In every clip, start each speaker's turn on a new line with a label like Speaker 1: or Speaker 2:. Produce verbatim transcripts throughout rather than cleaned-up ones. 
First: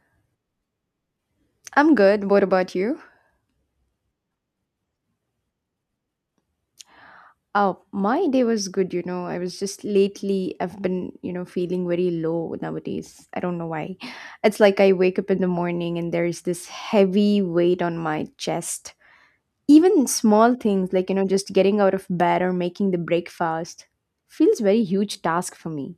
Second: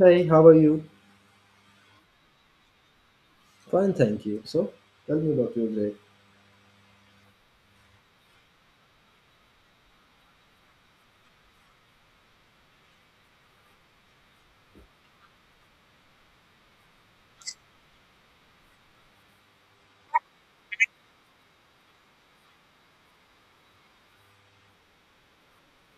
Speaker 1: Hey, how are you?
Speaker 2: I'm good. What about you?
Speaker 1: Fine, thank you. So, tell me about your day.
Speaker 2: Oh, my day was good, you know. I was just lately, I've been, you know, feeling very low nowadays. I don't know why. It's like I wake up in the morning and there's this heavy weight on my chest. Even small things like, you know, just getting out of bed or making the breakfast feels very huge task for me.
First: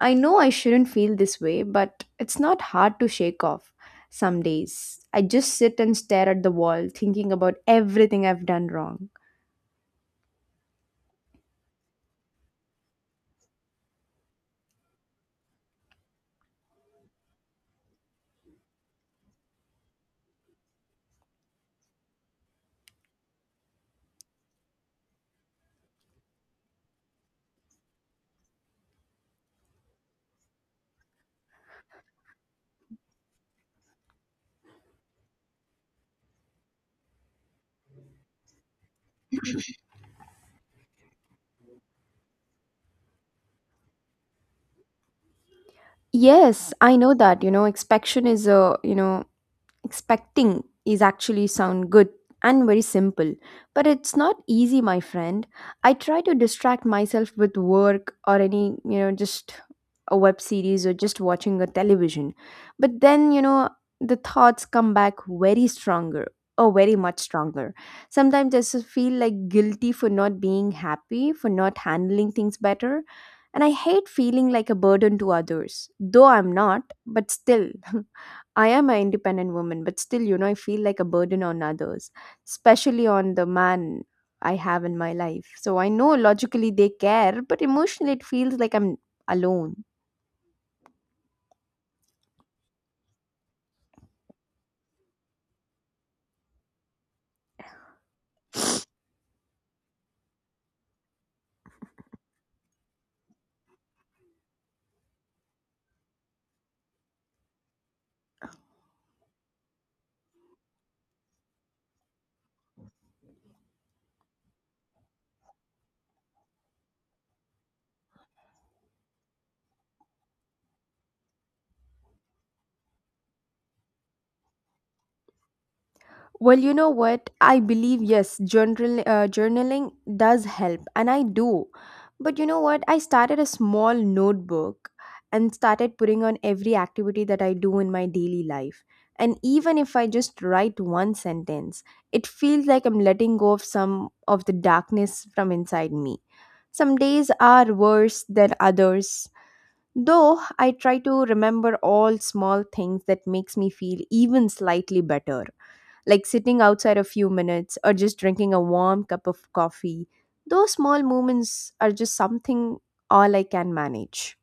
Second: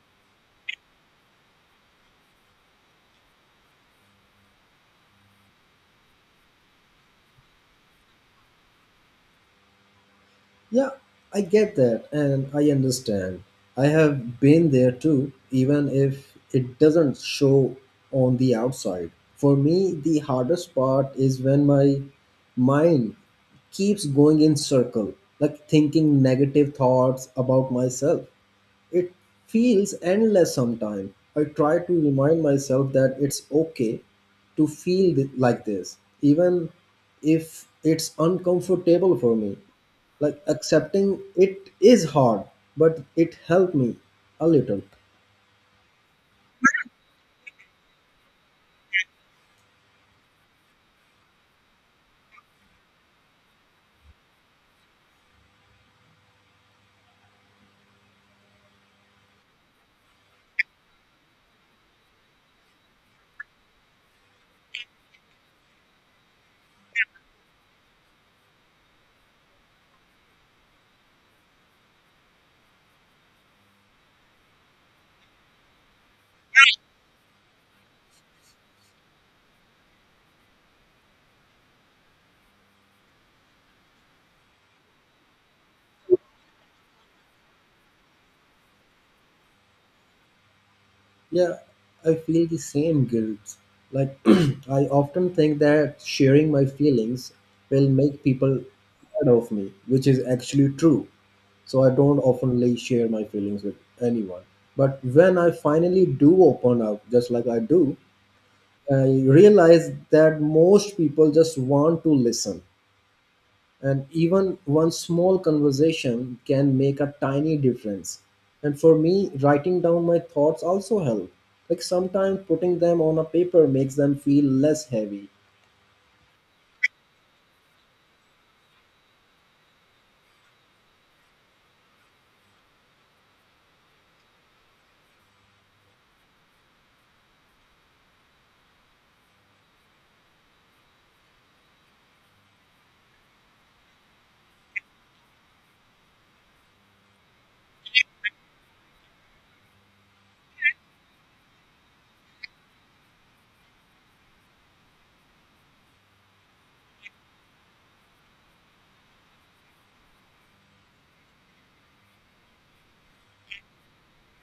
Speaker 2: I know I shouldn't feel this way, but it's not hard to shake off some days. I just sit and stare at the wall thinking about everything I've done wrong.
Speaker 1: Yeah, I get that and I understand. I have been there too, even if it doesn't show on the outside. For me, the hardest part is when my mind keeps going in circle, like thinking negative thoughts about myself. It feels endless sometimes. I try to remind myself that it's okay to feel th- like this, even if it's uncomfortable for me. Like accepting it is hard, but it helped me a little.
Speaker 2: Yes, I know that. You know, inspection is a, you know, expecting is actually sound good and very simple, but it's not easy, my friend. I try to distract myself with work or any you know just a web series or just watching a television. But then you know the thoughts come back very stronger, or very much stronger. Sometimes I just feel like guilty for not being happy, for not handling things better, and I hate feeling like a burden to others, though I'm not, but still. I am an independent woman, but still, you know, I feel like a burden on others, especially on the man I have in my life. So I know logically they care, but emotionally it feels like I'm alone.
Speaker 1: Yeah, I feel the same guilt. Like, I often think that sharing my feelings will make people tired of me, which is actually true. So I don't oftenly share my feelings with anyone. But when I finally do open up, just like I do, I realize that most people just want to listen. And even one small conversation can make a tiny difference. And for me, writing down my thoughts also help. Like sometimes putting them on a paper makes them feel less heavy.
Speaker 2: Well, you know what? I believe, yes, journal uh, journaling does help, and I do. But you know what? I started a small notebook and started putting on every activity that I do in my daily life. And even if I just write one sentence, it feels like I'm letting go of some of the darkness from inside me. Some days are worse than others. Though I try to remember all small things that makes me feel even slightly better, like sitting outside a few minutes or just drinking a warm cup of coffee. Those small moments are just something, all I can manage.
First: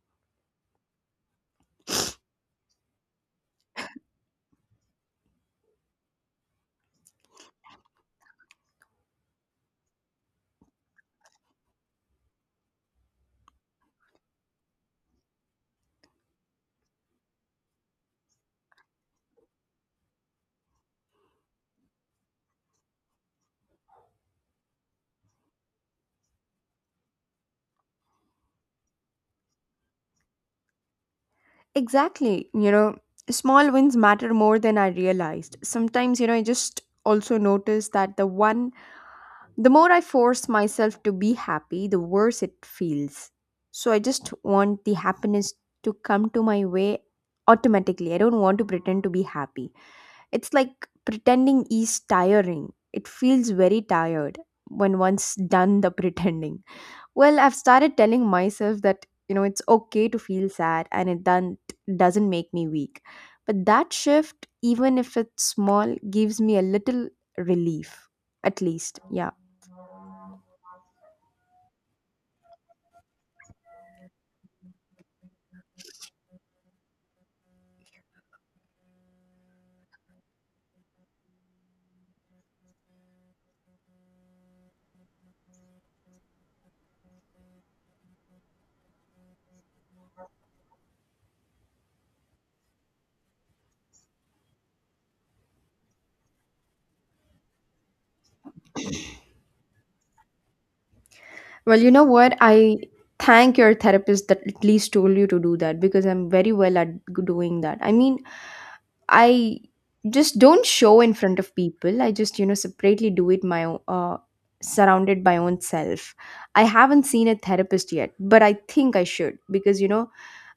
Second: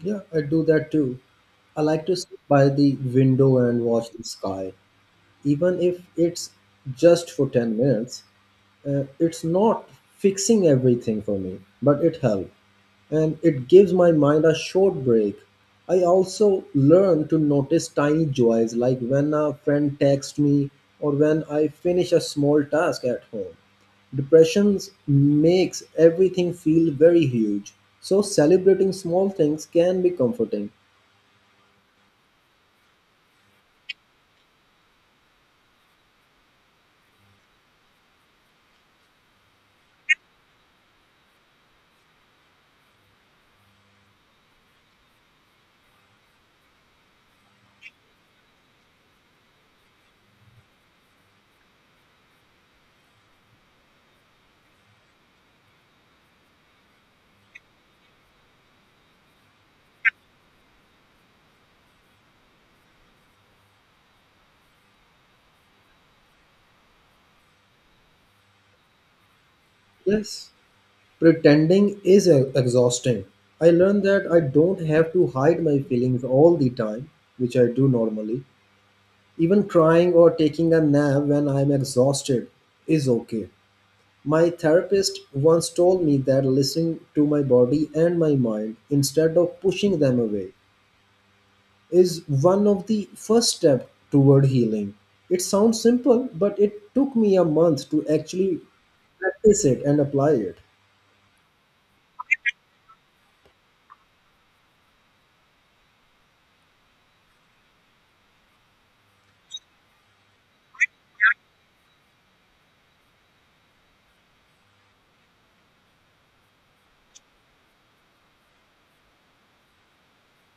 Speaker 1: Yeah, I do that too. I like to sit by the window and watch the sky, even if it's just for ten minutes. Uh, it's not fixing everything for me, but it helps. And it gives my mind a short break. I also learn to notice tiny joys like when a friend texts me or when I finish a small task at home. Depression makes everything feel very huge, so celebrating small things can be comforting.
Speaker 2: Exactly. You know, small wins matter more than I realized. Sometimes, you know, I just also notice that the one, the more I force myself to be happy, the worse it feels. So I just want the happiness to come to my way automatically. I don't want to pretend to be happy. It's like pretending is tiring. It feels very tired when one's done the pretending. Well, I've started telling myself that, you know, it's okay to feel sad, and it done, doesn't make me weak. But that shift, even if it's small, gives me a little relief, at least. Yeah.
Speaker 1: Yes, pretending is e- exhausting. I learned that I don't have to hide my feelings all the time, which I do normally. Even crying or taking a nap when I'm exhausted is okay. My therapist once told me that listening to my body and my mind instead of pushing them away is one of the first steps toward healing. It sounds simple, but it took me a month to actually practice it and apply it.
Speaker 2: Well, you know what? I thank your therapist that at least told you to do that because, I'm very well at g- doing that. I mean, I just don't show in front of people. I just, you know, separately do it my own, uh, surrounded by own self. I haven't seen a therapist yet, but I think I should because, you know,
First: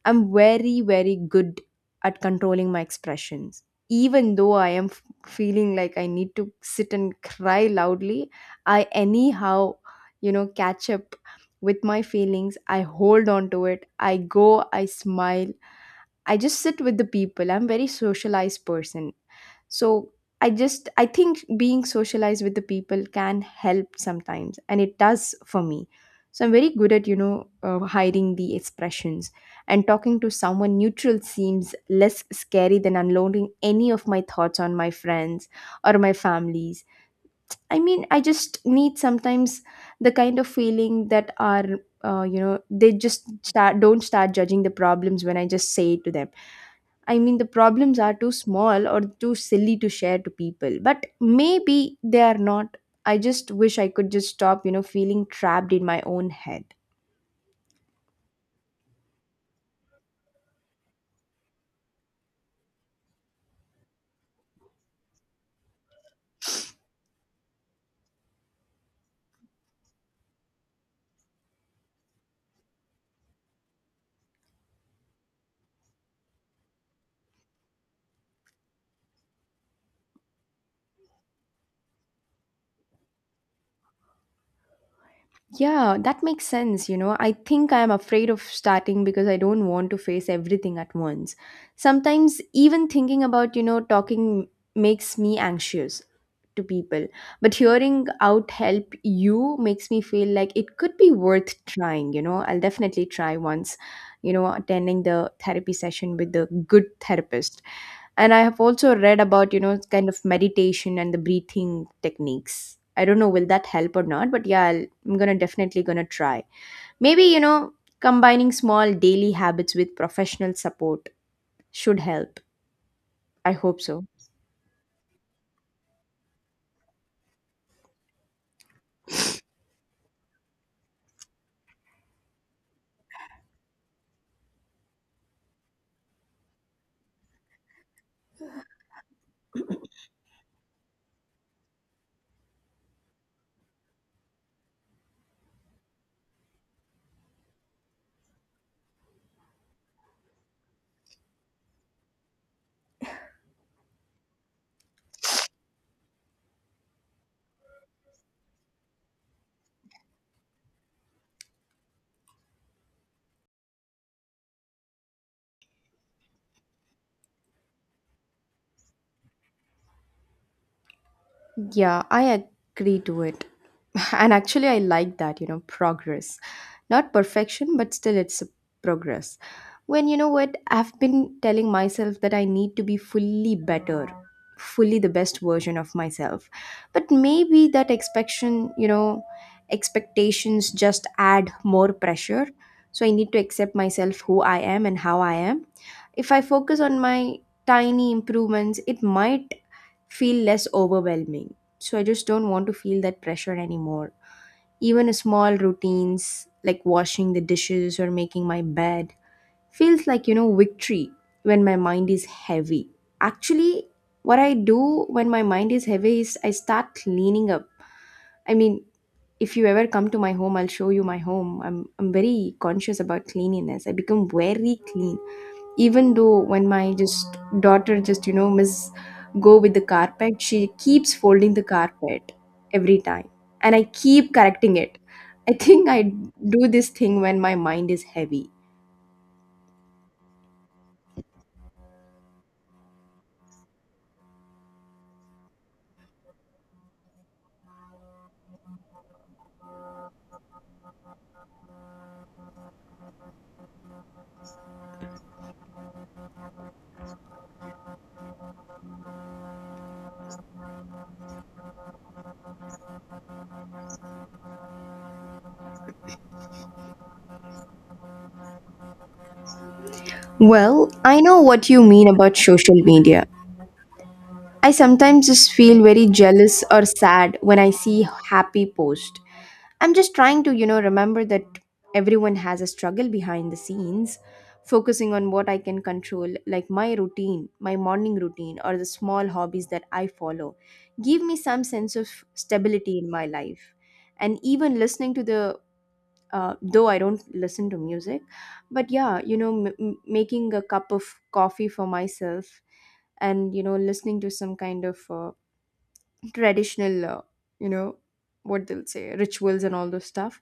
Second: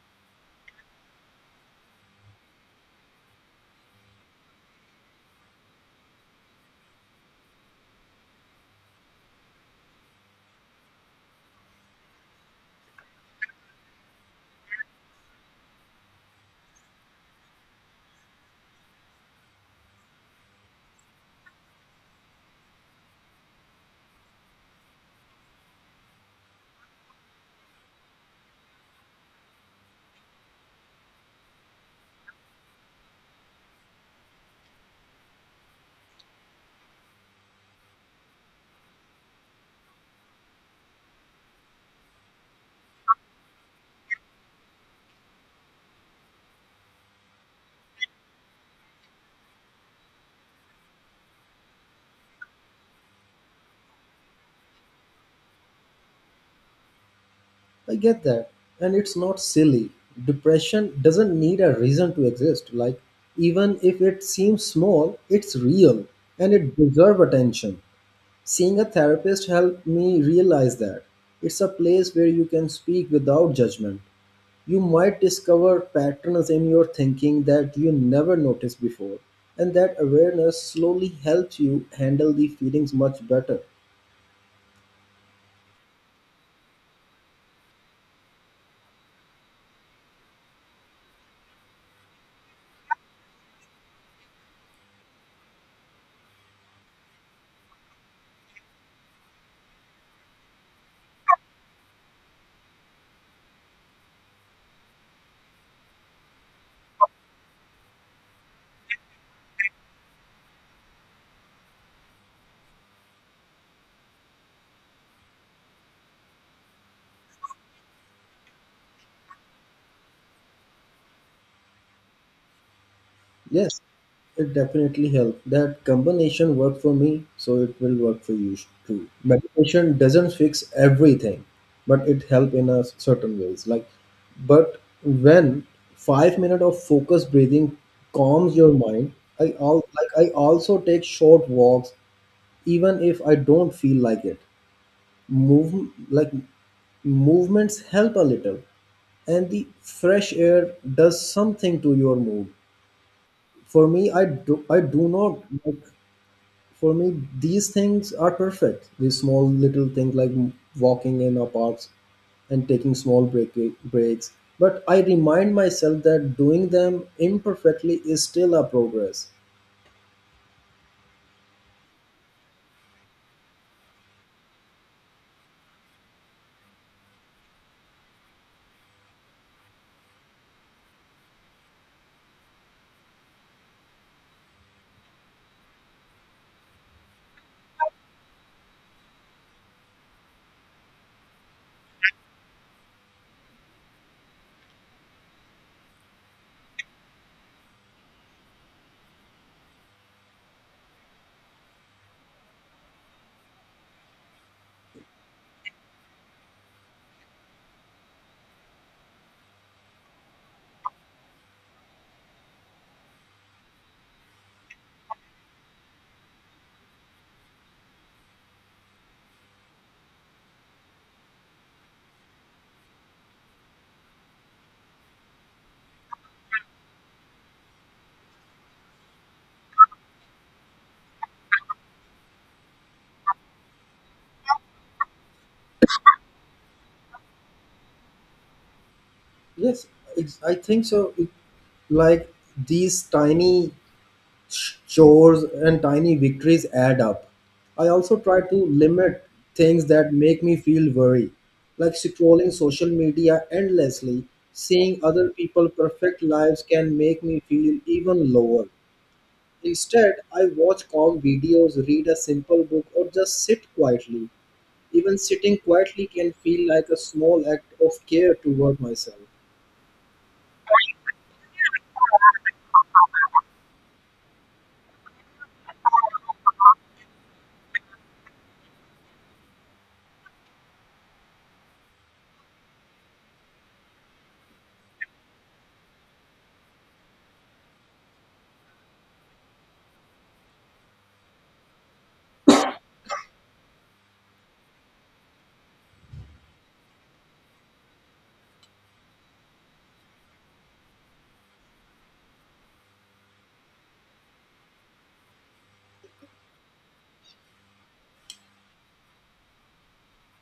Speaker 2: I'm very, very good at controlling my expressions. Even though I am f- feeling like I need to sit and cry loudly, I anyhow, you know catch up with my feelings. I hold on to it, I go, I smile, I just sit with the people. I'm a very socialized person, so I just, I think being socialized with the people can help sometimes, and it does for me. So I'm very good at, you know uh, hiding the expressions, and talking to someone neutral seems less scary than unloading any of my thoughts on my friends or my families. I mean, I just need sometimes the kind of feeling that are, uh, you know, they just start, don't start judging the problems when I just say it to them. I mean, the problems are too small or too silly to share to people, but maybe they are not. I just wish I could just stop, you know, feeling trapped in my own head.
Speaker 1: I get that. And it's not silly. Depression doesn't need a reason to exist. Like, even if it seems small, it's real and it deserves attention. Seeing a therapist helped me realize that it's a place where you can speak without judgment. You might discover patterns in your thinking that you never noticed before, and that awareness slowly helps you handle the feelings much better.
Speaker 2: Yeah, that makes sense. You know, I think I am afraid of starting because I don't want to face everything at once. Sometimes, even thinking about, you know, talking makes me anxious to people. But hearing out help you makes me feel like it could be worth trying. You know, I'll definitely try once, you know, attending the therapy session with the good therapist. And I have also read about, you know, kind of meditation and the breathing techniques. I don't know will that help or not, but yeah, I'll, I'm gonna definitely gonna try. Maybe, you know, combining small daily habits with professional support should help. I hope
Speaker 1: Yes,
Speaker 2: so.
Speaker 1: it definitely helps. That combination worked for me, so it will work for you too. Meditation doesn't fix everything, but it helps in a s- certain ways. Like, but when five minutes of focused breathing calms your mind, I al- like I also take short walks, even if I don't feel like it. Move like movements help a little, and the fresh air does something to your mood. For me, i do i do not like, for me these things are perfect, these small little things like walking in our parks and taking small break, breaks. But I remind myself that doing them imperfectly is still a progress.
Speaker 2: Yeah, I agree to it. And actually, I like that, you know, progress, not perfection, but still it's a progress. When, you know what, I've been telling myself that I need to be fully better, fully the best version of myself. But maybe that expectation, you know expectations just add more pressure. So I need to accept myself who I am and how I am. If I focus on my tiny improvements, it might feel less overwhelming. So I just don't want to feel that pressure anymore. Even small routines like washing the dishes or making my bed feels like, you know, victory when my mind is heavy. Actually, what I do when my mind is heavy is I start cleaning up. I mean, if you ever come to my home, I'll show you my home. I'm I'm very conscious about cleanliness. I become very clean, even though when my just daughter just, you know miss go with the carpet, she keeps folding the carpet every time, and I keep correcting it. I think I do this thing when my mind is heavy.
Speaker 1: Yes it's, i think so it, like these tiny chores and tiny victories add up. I also try to limit things that make me feel worry, like scrolling social media endlessly. Seeing other people' perfect lives can make me feel even lower. Instead, I watch calm videos, read a simple book, or just sit quietly. Even sitting quietly can feel like a small act of care toward myself.
Speaker 2: Well, I know what you mean about social media. I sometimes just feel very jealous or sad when I see happy post. I'm just trying to, you know, remember that everyone has a struggle behind the scenes, focusing on what I can control, like my routine, my morning routine, or the small hobbies that I follow, give me some sense of stability in my life. And even listening to the, uh, though I don't listen to music, but yeah, you know, m- m- making a cup of coffee for myself, and you know listening to some kind of, uh, traditional, uh, you know what they'll say, rituals and all those stuff,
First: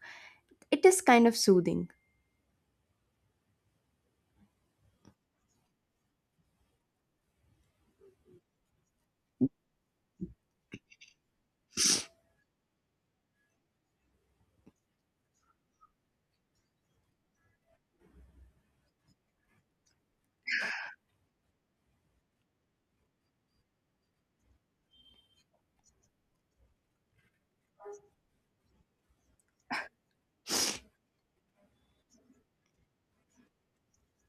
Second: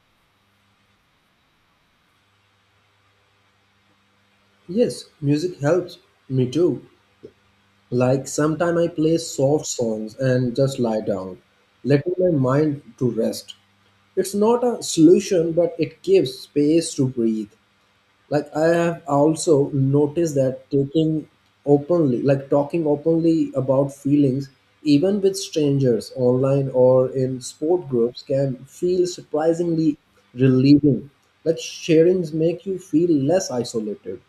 Speaker 2: it is kind of soothing.
Speaker 1: Yes, music helps me too. Like sometime I play soft songs and just lie down, letting my mind to rest. It's not a solution, but it gives space to breathe. Like I have also noticed that taking openly, like talking openly about feelings, even with strangers online or in sport groups, can feel surprisingly relieving. Like sharings make you feel less isolated.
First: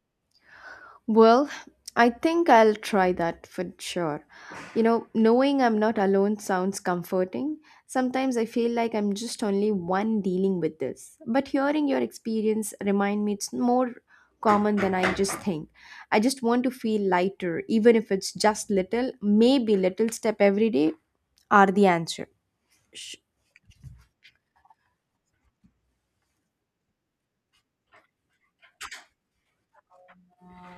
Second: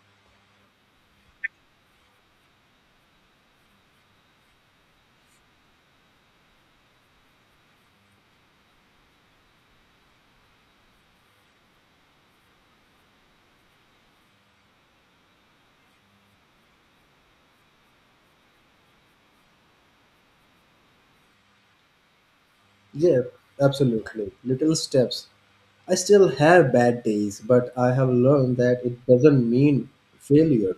Speaker 2: Well, I think I'll try that for sure. you know knowing I'm not alone sounds comforting. Sometimes I feel like I'm just only one dealing with this, but hearing your experience remind me it's more common than I just think. I just want to feel lighter, even if it's just little. Maybe little step every day are the answer.
Speaker 1: Yeah, absolutely. Little steps. I still have bad days, but I have learned that it doesn't mean failure.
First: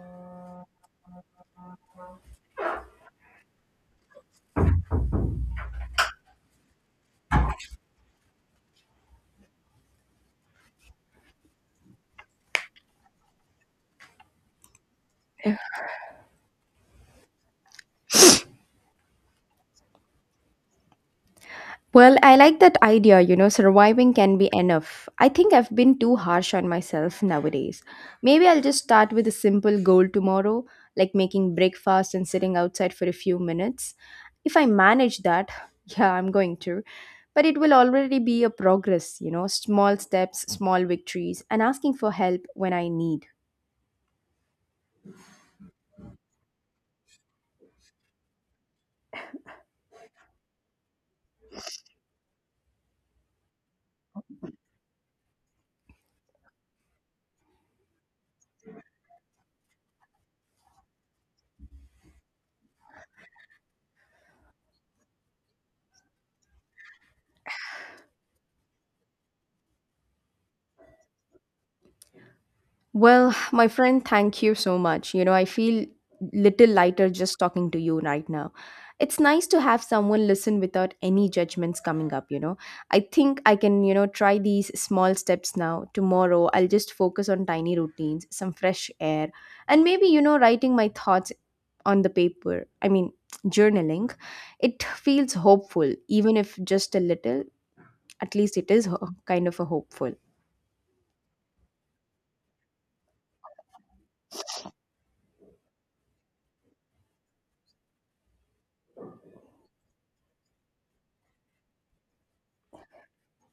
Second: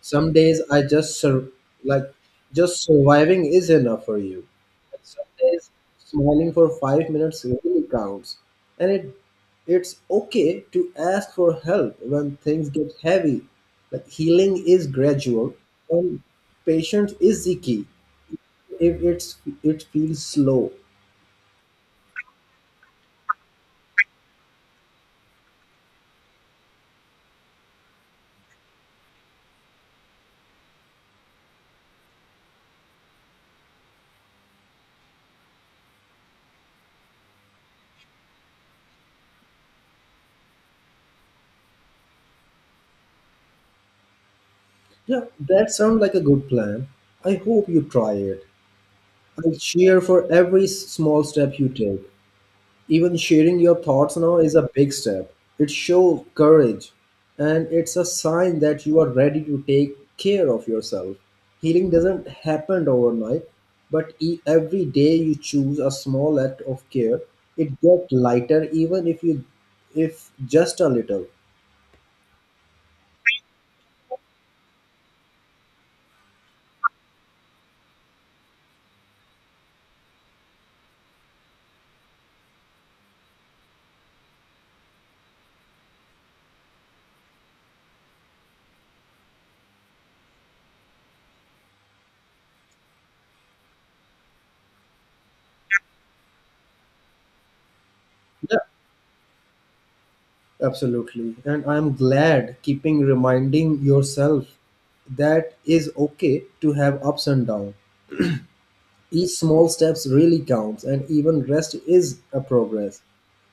Speaker 1: Some days I just sur- like just surviving is enough for you. And some days smiling for five minutes really counts. And it it's okay to ask for help when things get heavy. Like healing is gradual and patience is the key. If it's It feels slow.
Speaker 2: Well, I like that idea, you know, surviving can be enough. I think I've been too harsh on myself nowadays. Maybe I'll just start with a simple goal tomorrow, like making breakfast and sitting outside for a few minutes. If I manage that, yeah, I'm going to. But it will already be a progress, you know, small steps, small victories, and asking for help when I need.
Speaker 1: Yeah, that sounds like a good plan. I hope you try it. I'll cheer for every s- small step you take. Even sharing your thoughts now is a big step. It shows courage and it's a sign that you are ready to take care of yourself. Healing doesn't happen overnight, but e- every day you choose a small act of care, it gets lighter, even if you if just a little.
Speaker 2: Well, my friend, thank you so much. You know, I feel little lighter just talking to you right now. It's nice to have someone listen without any judgments coming up, you know. I think I can, you know, try these small steps now. Tomorrow, I'll just focus on tiny routines, some fresh air, and maybe, you know, writing my thoughts on the paper. I mean, journaling. It feels hopeful, even if just a little. At
Speaker 1: Yeah,
Speaker 2: least it is ho- kind of a hopeful.
Speaker 1: absolutely. And I'm glad keeping reminding yourself that is okay to have ups and downs. Each small steps really counts and even rest is a progress.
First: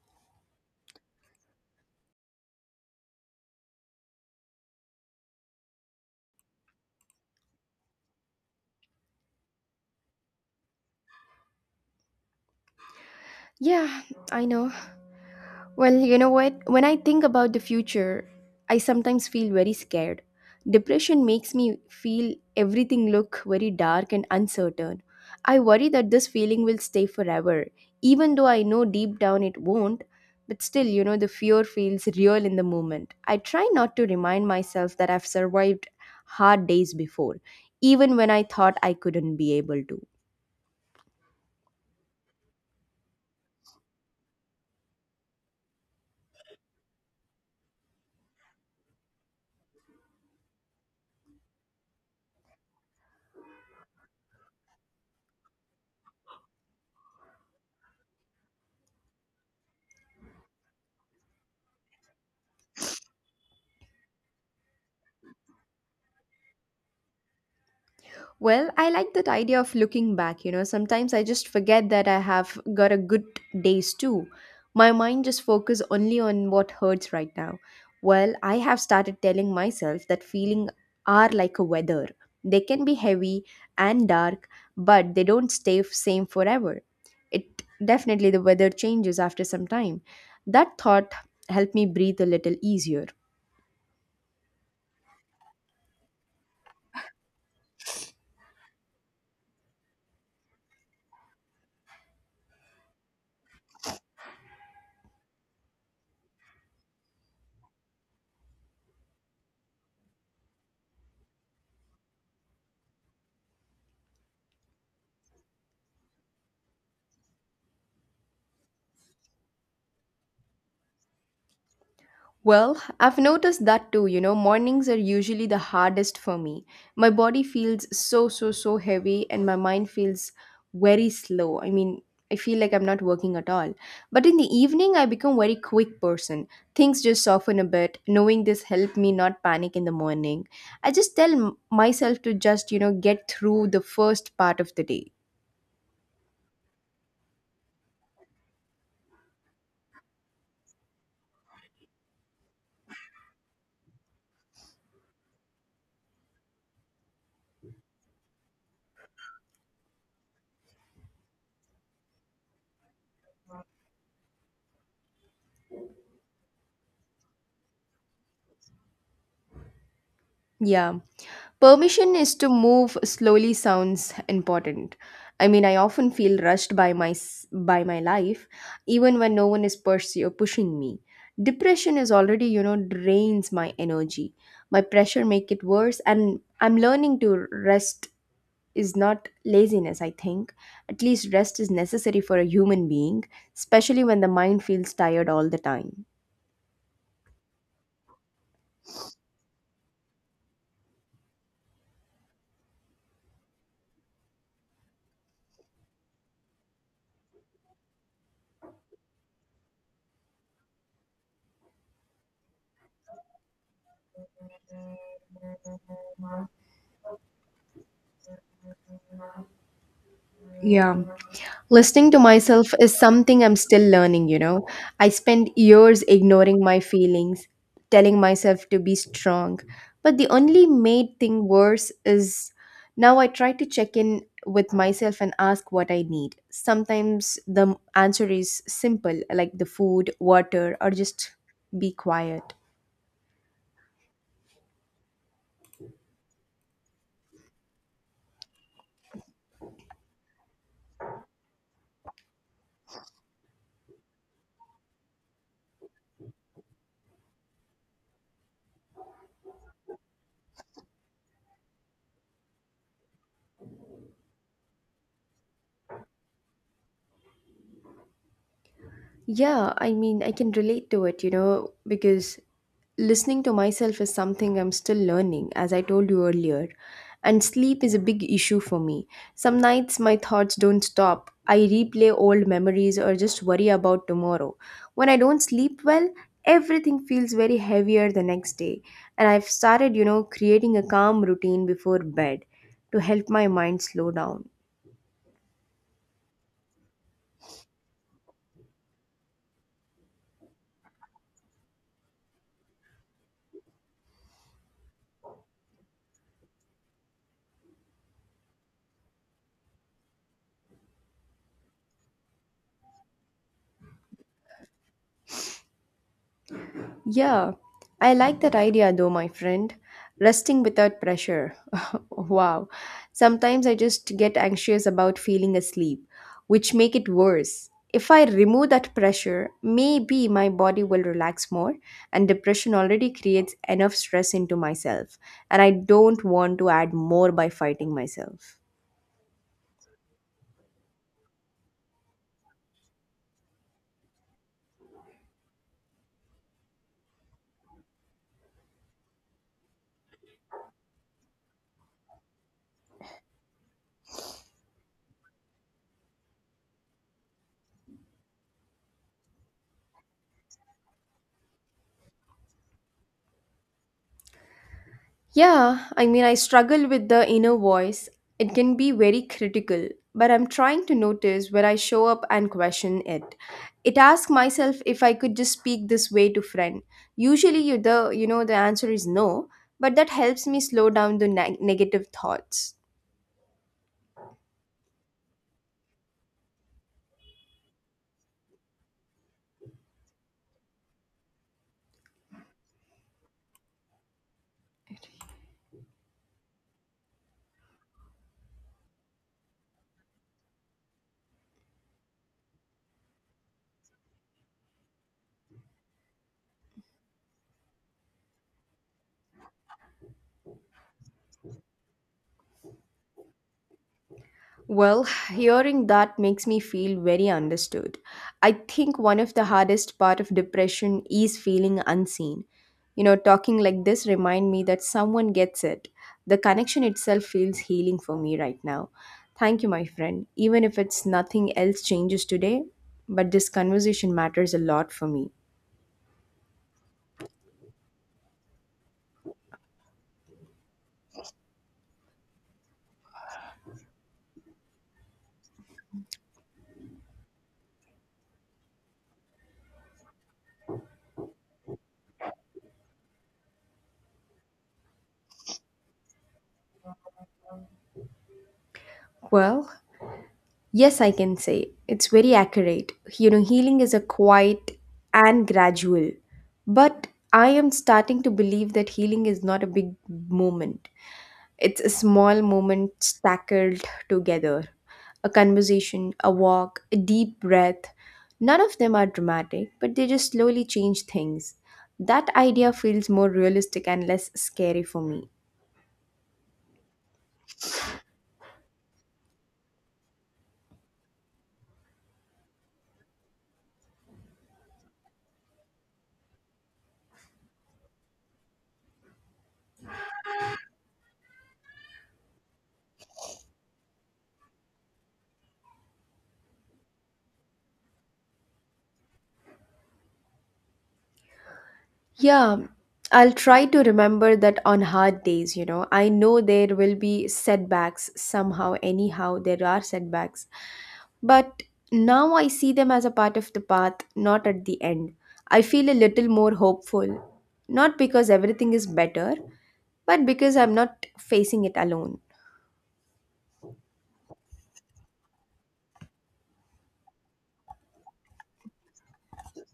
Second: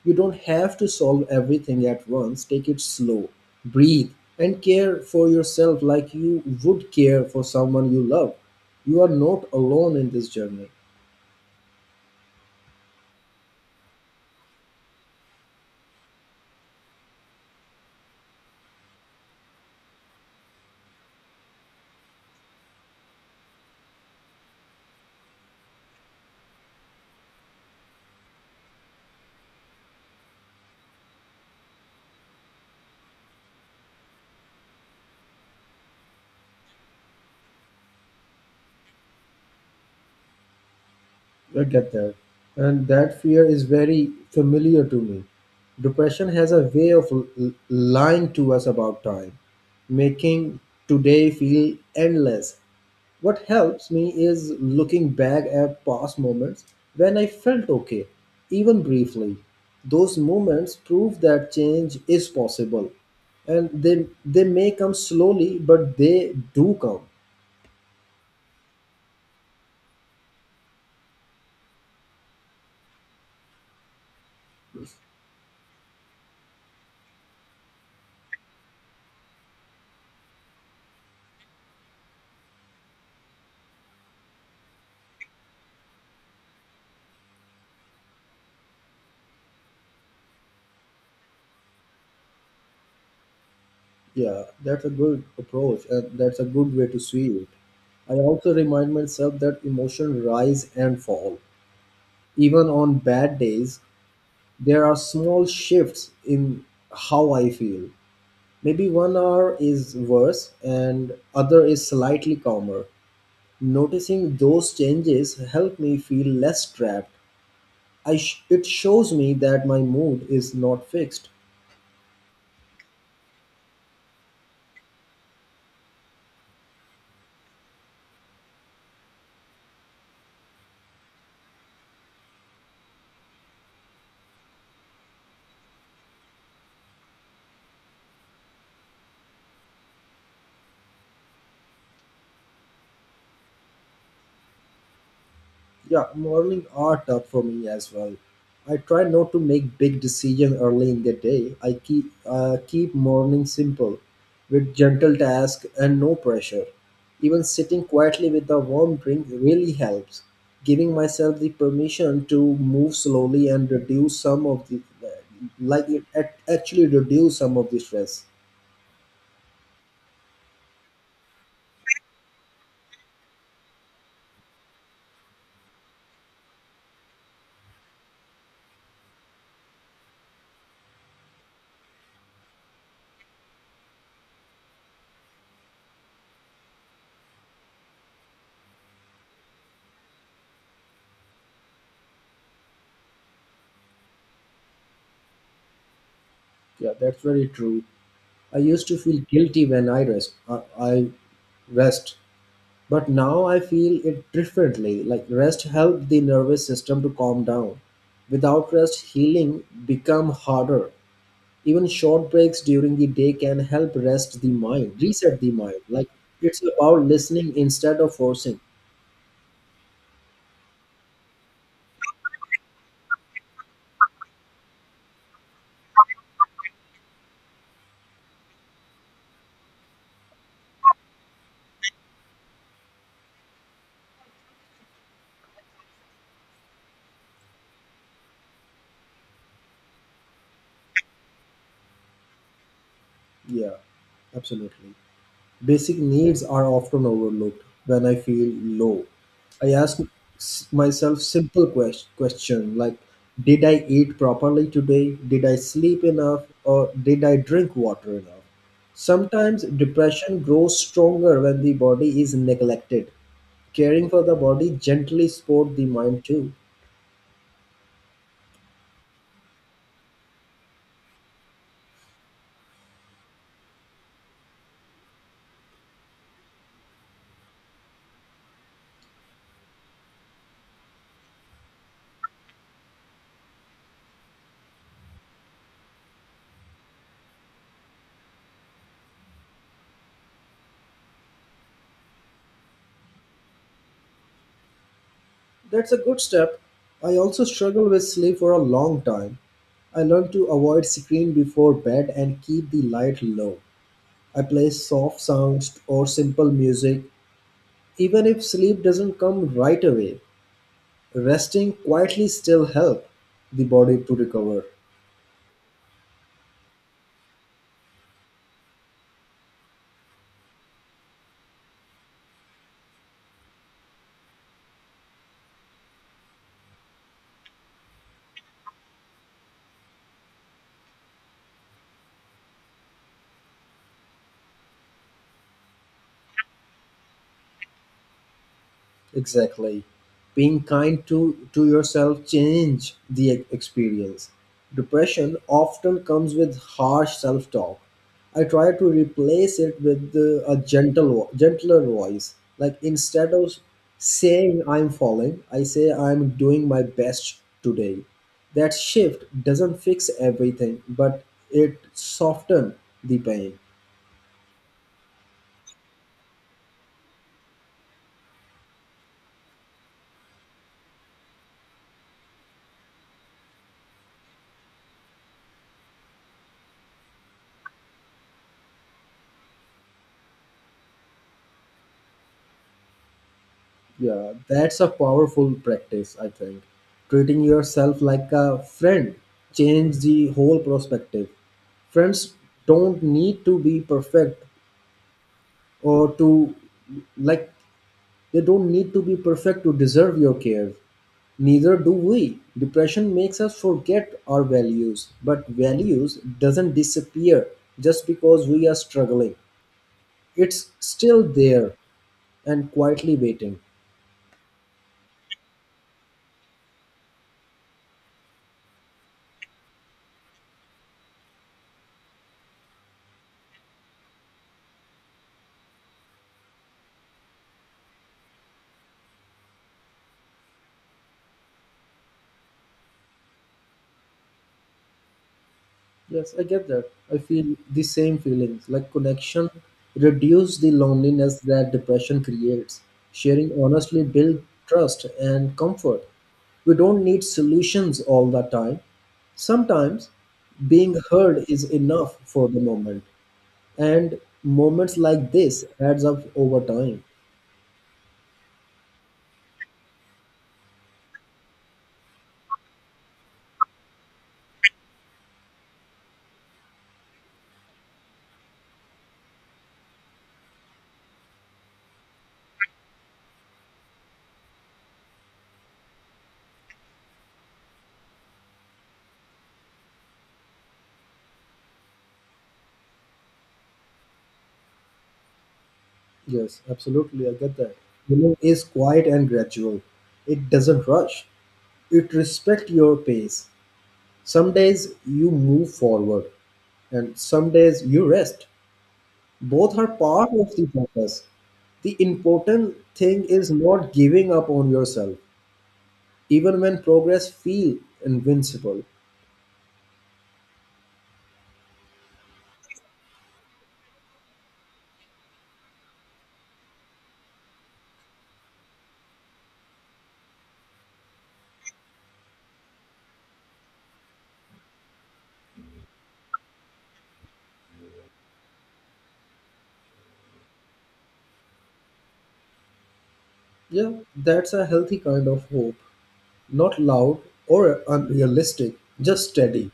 Speaker 1: You don't have to solve everything at once. Take it slow. Breathe and care for yourself like you would care for someone you love. You are not alone in this journey.
Speaker 2: Yeah, I know. Well, you know what? When I think about the future, I sometimes feel very scared. Depression makes me feel everything look very dark and uncertain. I worry that this feeling will stay forever, even though I know deep down it won't. But still, you know, the fear feels real in the moment. I try not to remind myself that I've survived hard days before, even when I thought I couldn't be able to.
Speaker 1: I get that. And that fear is very familiar to me. Depression has a way of l- l- lying to us about time, making today feel endless. What helps me is looking back at past moments when I felt okay, even briefly. Those moments prove that change is possible. And they, they may come slowly, but they do come.
Speaker 2: Well, I like that idea of looking back. You know, sometimes I just forget that I have got a good days too. My mind just focus only on what hurts right now. Well, I have started telling myself that feeling are like a weather. They can be heavy and dark, but they don't stay f- same forever. It definitely the weather changes after some time. That thought helped me breathe a little easier.
Speaker 1: Yeah, that's a good approach, and that's a good way to see it. I also remind myself that emotions rise and fall. Even on bad days, there are small shifts in how I feel. Maybe one hour is worse and other is slightly calmer. Noticing those changes help me feel less trapped. I sh- it shows me that my mood is not fixed.
Speaker 2: Well, I've noticed that too. You know, mornings are usually the hardest for me. My body feels so, so, so heavy, and my mind feels very slow. I mean, I feel like I'm not working at all. But in the evening, I become very quick person. Things just soften a bit. Knowing this helped me not panic in the morning. I just tell m- myself to just, you know, get through the first part of the day.
Speaker 1: Yeah, morning are tough for me as well. I try not to make big decisions early in the day. I keep uh, keep morning simple, with gentle tasks and no pressure. Even sitting quietly with a warm drink really helps. Giving myself the permission to move slowly and reduce some of the, like it act- actually reduce some of the stress.
Speaker 2: Yeah. Permission is to move slowly sounds important. I mean, I often feel rushed by my s- by my life even when no one is pursue, pushing me. Depression is already, you know, drains my energy. My pressure make it worse and I'm learning to rest is not laziness, I think. At least rest is necessary for a human being, especially when the mind feels tired all the time.
Speaker 1: Yeah, that's very true. I used to feel guilty when I rest. I, I rest but now I feel it differently. Like rest helped the nervous system to calm down. Without rest, healing become harder. Even short breaks during the day can help rest the mind reset the mind. Like it's about listening instead of forcing.
Speaker 2: Yeah, listening to myself is something I'm still learning, you know. I spent years ignoring my feelings, telling myself to be strong. But the only made thing worse is now I try to check in with myself and ask what I need. Sometimes the answer is simple, like the food, water, or just be quiet.
Speaker 1: Yeah, absolutely. Basic needs are often overlooked. When I feel low, I ask s- myself simple quest- question like, did I eat properly today? Did I sleep enough or did I drink water enough? Sometimes depression grows stronger when the body is neglected. Caring for the body gently support the mind too.
Speaker 2: Yeah, I mean, I can relate to it, you know, because listening to myself is something I'm still learning, as I told you earlier. And sleep is a big issue for me. Some nights my thoughts don't stop. I replay old memories or just worry about tomorrow. When I don't sleep well, everything feels very heavier the next day. And I've started, you know, creating a calm routine before bed to help my mind slow down.
Speaker 1: That's a good step. I also struggled with sleep for a long time. I learned to avoid screen before bed and keep the light low. I play soft sounds or simple music, even if sleep doesn't come right away. Resting quietly still helps the body to recover.
Speaker 2: Yeah, I like that idea though, my friend. Resting without pressure. Wow. Sometimes I just get anxious about feeling asleep, which make it worse. If I remove that pressure, maybe my body will relax more and depression already creates enough stress into myself and I don't want to add more by fighting myself.
Speaker 1: Exactly. Being kind to, to yourself change the e- experience. Depression often comes with harsh self-talk. I try to replace it with uh, a gentle, vo- gentler voice. Like instead of saying I'm falling, I say I'm doing my best today. That shift doesn't fix everything, but it softens the pain.
Speaker 2: Yeah, I mean, I struggle with the inner voice. It can be very critical, but I'm trying to notice where I show up and question it. It asks myself if I could just speak this way to friend. Usually, you the you know the answer is no, but that helps me slow down the neg- negative thoughts.
Speaker 1: Yeah, that's a powerful practice, I think. Treating yourself like a friend change the whole perspective. Friends don't need to be perfect or to like They don't need to be perfect to deserve your care. Neither do we. Depression makes us forget our values, but values doesn't disappear just because we are struggling. It's still there and quietly waiting.
Speaker 2: Well, hearing that makes me feel very understood. I think one of the hardest part of depression is feeling unseen. You know, talking like this remind me that someone gets it. The connection itself feels healing for me right now. Thank you, my friend. Even if it's nothing else changes today, but this conversation matters a lot for me.
Speaker 1: Yes, I get that. I feel the same feelings. Like connection reduce the loneliness that depression creates. Sharing honestly build trust and comfort. We don't need solutions all the time. Sometimes being heard is enough for the moment. And moments like this adds up over time.
Speaker 2: Well, yes, I can say. It's very accurate. You know, healing is a quiet and gradual. But I am starting to believe that healing is not a big moment. It's a small moment stackled together. A conversation, a walk, a deep breath. None of them are dramatic, but they just slowly change things. That idea feels more realistic and less scary for me.
Speaker 1: Yes, absolutely. I get that. Healing is quiet and gradual. It doesn't rush. It respects your pace. Some days you move forward and some days you rest. Both are part of the process. The important thing is not giving up on yourself, even when progress feels invincible.
Speaker 2: Yeah, I'll try to remember that on hard days, you know. I know there will be setbacks somehow, anyhow, there are setbacks. But now I see them as a part of the path, not at the end. I feel a little more hopeful, not because everything is better, but because I'm not facing it alone.
Speaker 1: Yeah, that's a healthy kind of hope, not loud or unrealistic, just steady.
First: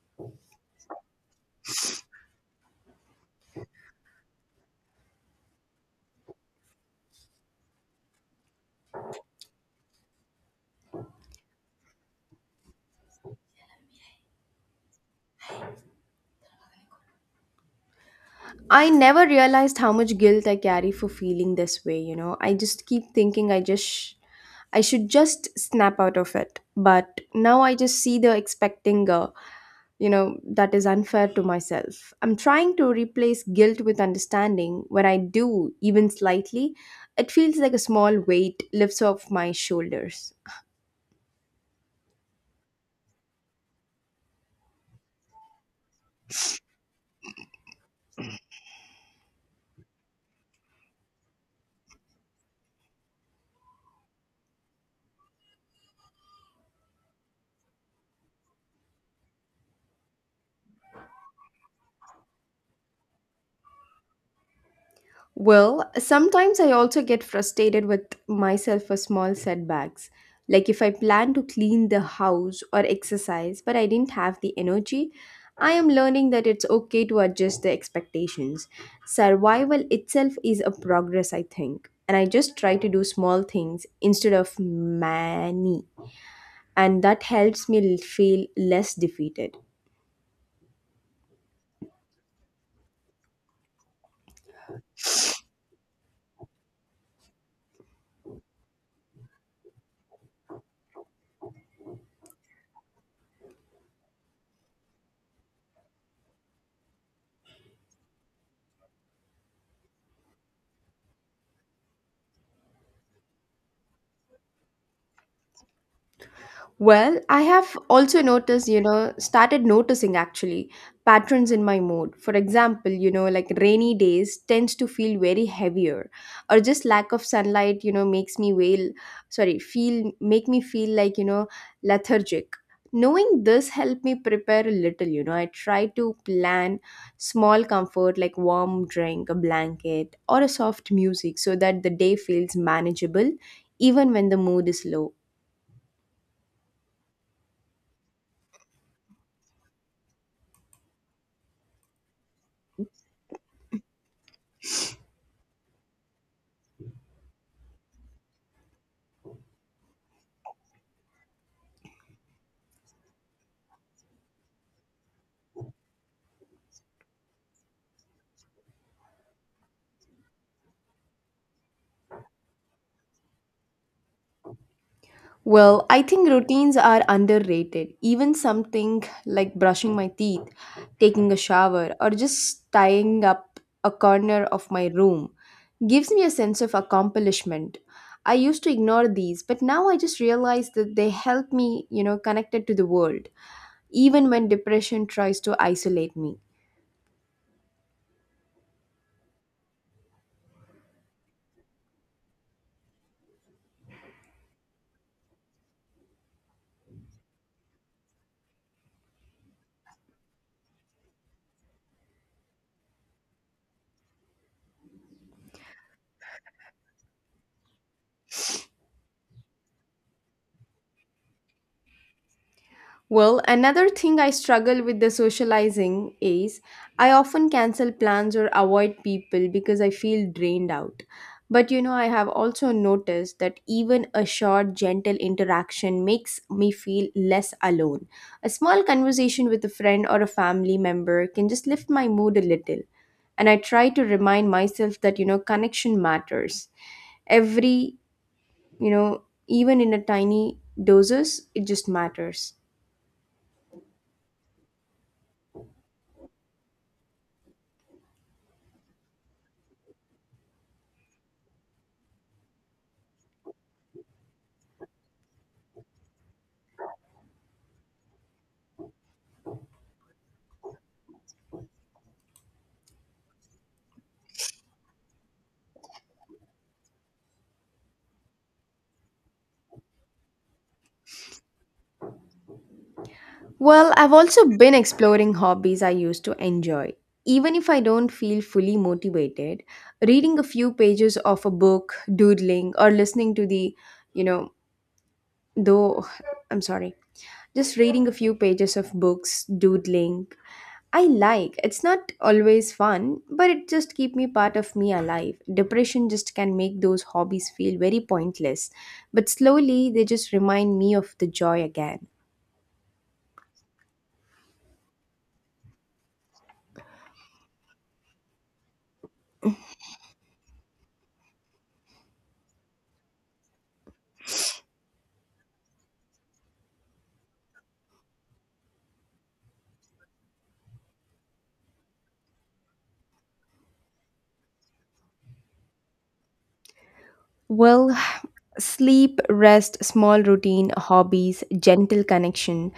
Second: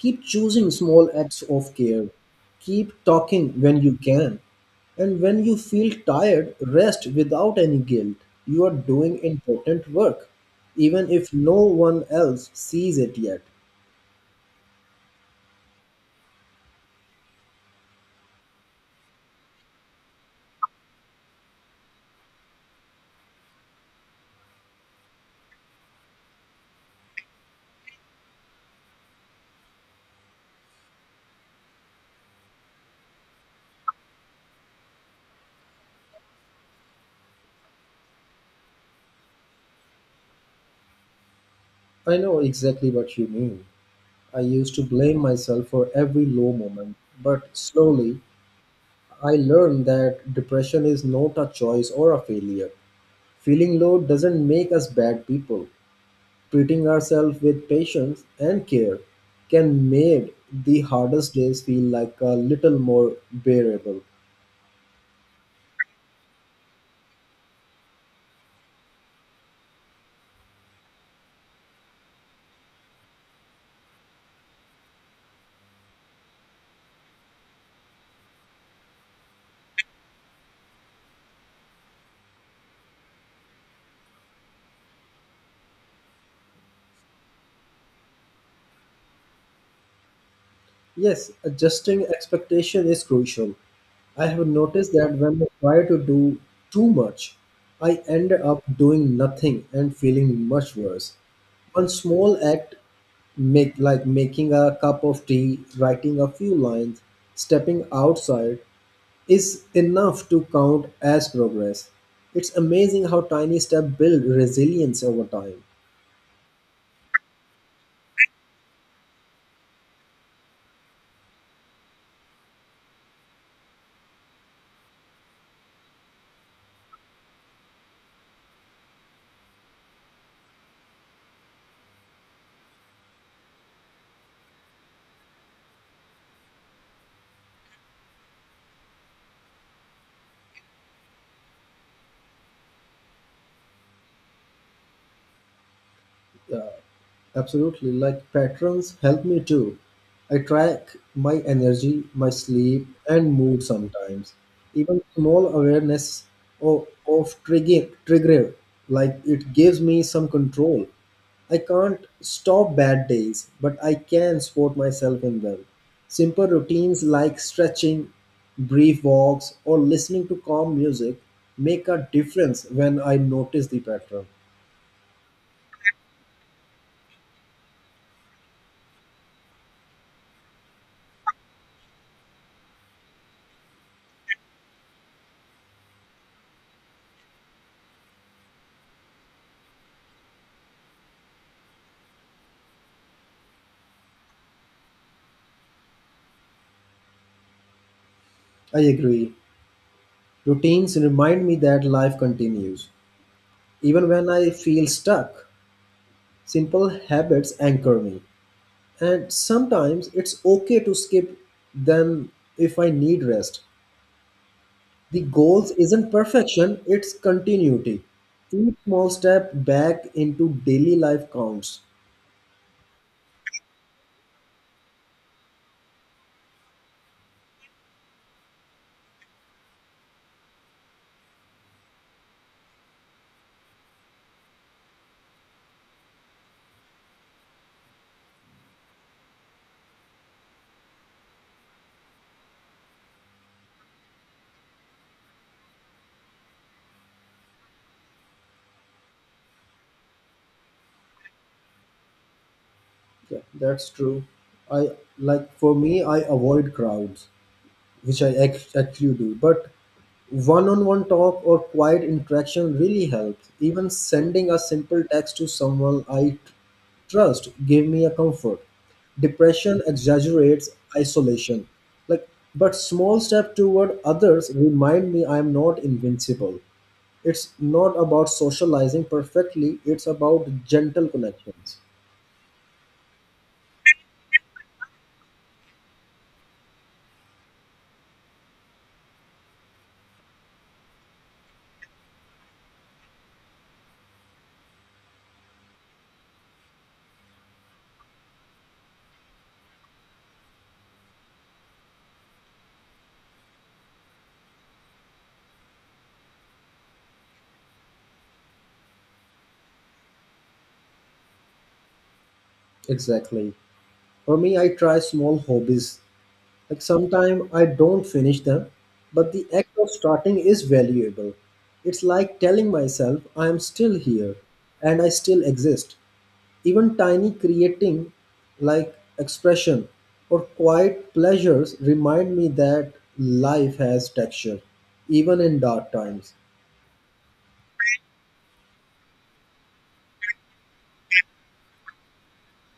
Speaker 1: Keep choosing small acts of care. Keep talking when you can. And when you feel tired, rest without any guilt. You are doing important work, even if no one else sees it yet.
Speaker 2: I never realized how much guilt I carry for feeling this way, you know. I just keep thinking I just sh- I should just snap out of it. But now I just see the expecting, uh, you know, that is unfair to myself. I'm trying to replace guilt with understanding. When I do, even slightly, it feels like a small weight lifts off my shoulders.
Speaker 1: I know exactly what you mean. I used to blame myself for every low moment, but slowly I learned that depression is not a choice or a failure. Feeling low doesn't make us bad people. Treating ourselves with patience and care can make the hardest days feel like a little more bearable.
Speaker 2: Well, sometimes I also get frustrated with myself for small setbacks. Like if I plan to clean the house or exercise, but I didn't have the energy, I am learning that it's okay to adjust the expectations. Survival itself is a progress, I think. And I just try to do small things instead of many. And that helps me l- feel less defeated.
Speaker 1: Yes, adjusting expectation is crucial. I have noticed that when I try to do too much, I end up doing nothing and feeling much worse. One small act make like making a cup of tea, writing a few lines, stepping outside is enough to count as progress. It's amazing how tiny steps build resilience over time.
Speaker 2: Well, I have also noticed, you know, started noticing actually patterns in my mood. For example, you know, like rainy days tends to feel very heavier, or just lack of sunlight, you know, makes me wail, sorry, feel make me feel like, you know, lethargic. Knowing this helped me prepare a little, you know. I try to plan small comfort like warm drink, a blanket, or a soft music so that the day feels manageable even when the mood is low.
Speaker 1: Yeah. Absolutely, like patterns help me too. I track my energy, my sleep, and mood sometimes. Even small awareness of, of trigger, trigger, like it gives me some control. I can't stop bad days, but I can support myself in them. Simple routines like stretching, brief walks, or listening to calm music make a difference when I notice the pattern.
Speaker 2: Well, I think routines are underrated. Even something like brushing my teeth, taking a shower, or just tying up a corner of my room gives me a sense of accomplishment. I used to ignore these, but now I just realize that they help me, you know, connected to the world, even when depression tries to isolate me.
Speaker 1: I agree. Routines remind me that life continues, even when I feel stuck. Simple habits anchor me, and sometimes it's okay to skip them if I need rest. The goals isn't perfection, it's continuity. Each small step back into daily life counts.
Speaker 2: Well, another thing I struggle with the socializing is I often cancel plans or avoid people because I feel drained out. But you know, I have also noticed that even a short, gentle interaction makes me feel less alone. A small conversation with a friend or a family member can just lift my mood a little. And I try to remind myself that, you know, connection matters. Every, you know, even in a tiny doses, it just matters.
Speaker 1: Yeah, that's true. I like for me, I avoid crowds, which I ac- actually do. But one-on-one talk or quiet interaction really helps. Even sending a simple text to someone I tr- trust gave me a comfort. Depression exaggerates isolation. Like, but small step toward others remind me I'm not invincible. It's not about socializing perfectly. It's about gentle connections.
Speaker 2: Well, I've also been exploring hobbies I used to enjoy. Even if I don't feel fully motivated, reading a few pages of a book, doodling, or listening to the, you know, though, I'm sorry, just reading a few pages of books, doodling, I like. It's not always fun, but it just keep me part of me alive. Depression just can make those hobbies feel very pointless, but slowly they just remind me of the joy again.
Speaker 1: Exactly. For me, I try small hobbies. Like sometimes I don't finish them, but the act of starting is valuable. It's like telling myself I am still here and I still exist. Even tiny creating like expression or quiet pleasures remind me that life has texture, even in dark times.
Speaker 2: Well, sleep, rest, small routine, hobbies, gentle connection.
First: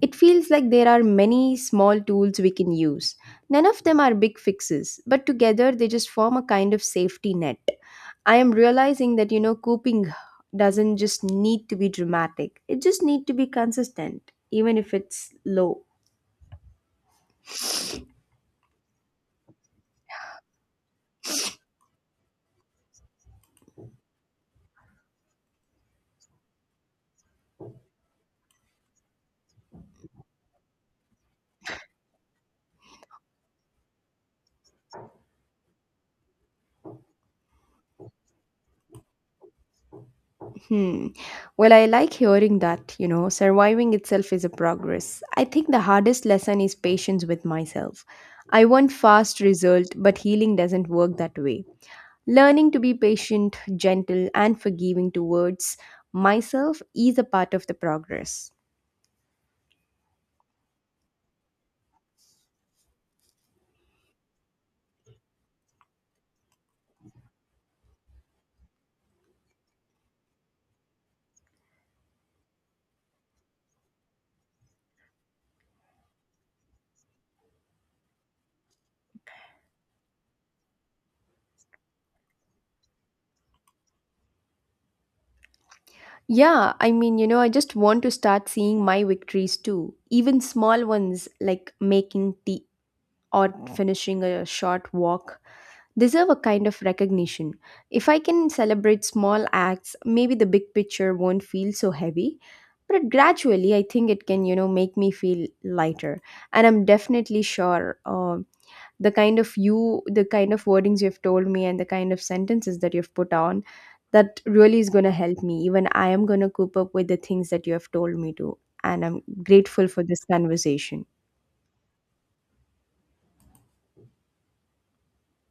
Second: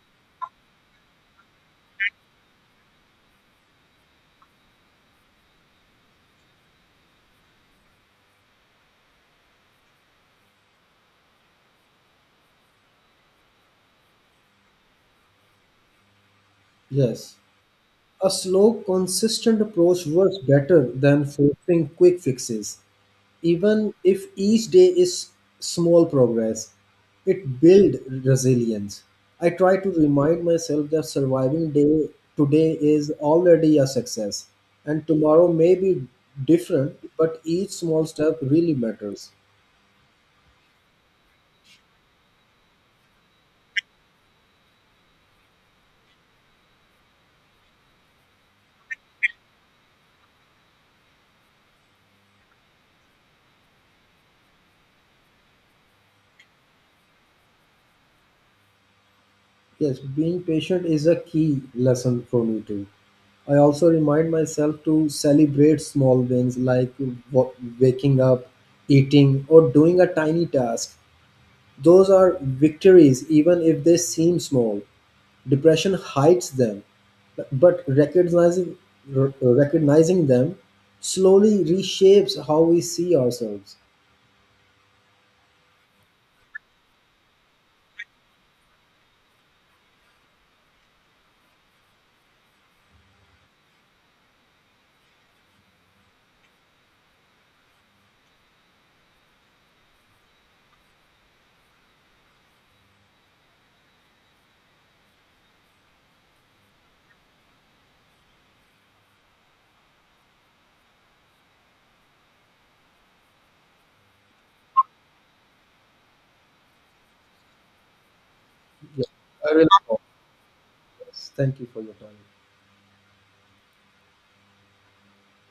Speaker 2: It feels like there are many small tools we can use. None of them are big fixes, but together they just form a kind of safety net. I am realizing that, you know, coping doesn't just need to be dramatic, it just need to be consistent, even if it's low.
Speaker 1: Yes. A slow, consistent approach works better than forcing quick fixes. Even if each day is small progress, it builds resilience. I try to remind myself that surviving day today is already a success, and tomorrow may be different, but each small step really matters.
Speaker 2: Hmm. Well, I like hearing that, you know, surviving itself is a progress. I think the hardest lesson is patience with myself. I want fast result, but healing doesn't work that way. Learning to be patient, gentle, and forgiving towards myself is a part of the progress.
Speaker 1: Yes, being patient is a key lesson for me too. I also remind myself to celebrate small wins like w- waking up, eating, or doing a tiny task. Those are victories even if they seem small. Depression hides them, but recognizing r- recognizing them slowly reshapes how we see ourselves.
Speaker 2: Yeah, I mean, you know, I just want to start seeing my victories too, even small ones like making tea or finishing a short walk deserve a kind of recognition. If I can celebrate small acts, maybe the big picture won't feel so heavy. But gradually, I think it can, you know, make me feel lighter. And I'm definitely sure uh, the kind of you, the kind of wordings you've told me, and the kind of sentences that you've put on, that really is going to help me. Even I am going to cope up with the things that you have told me to.
Speaker 1: Yeah,
Speaker 2: And I'm
Speaker 1: I really
Speaker 2: grateful
Speaker 1: love
Speaker 2: for this conversation.
Speaker 1: this. Thank you for your time.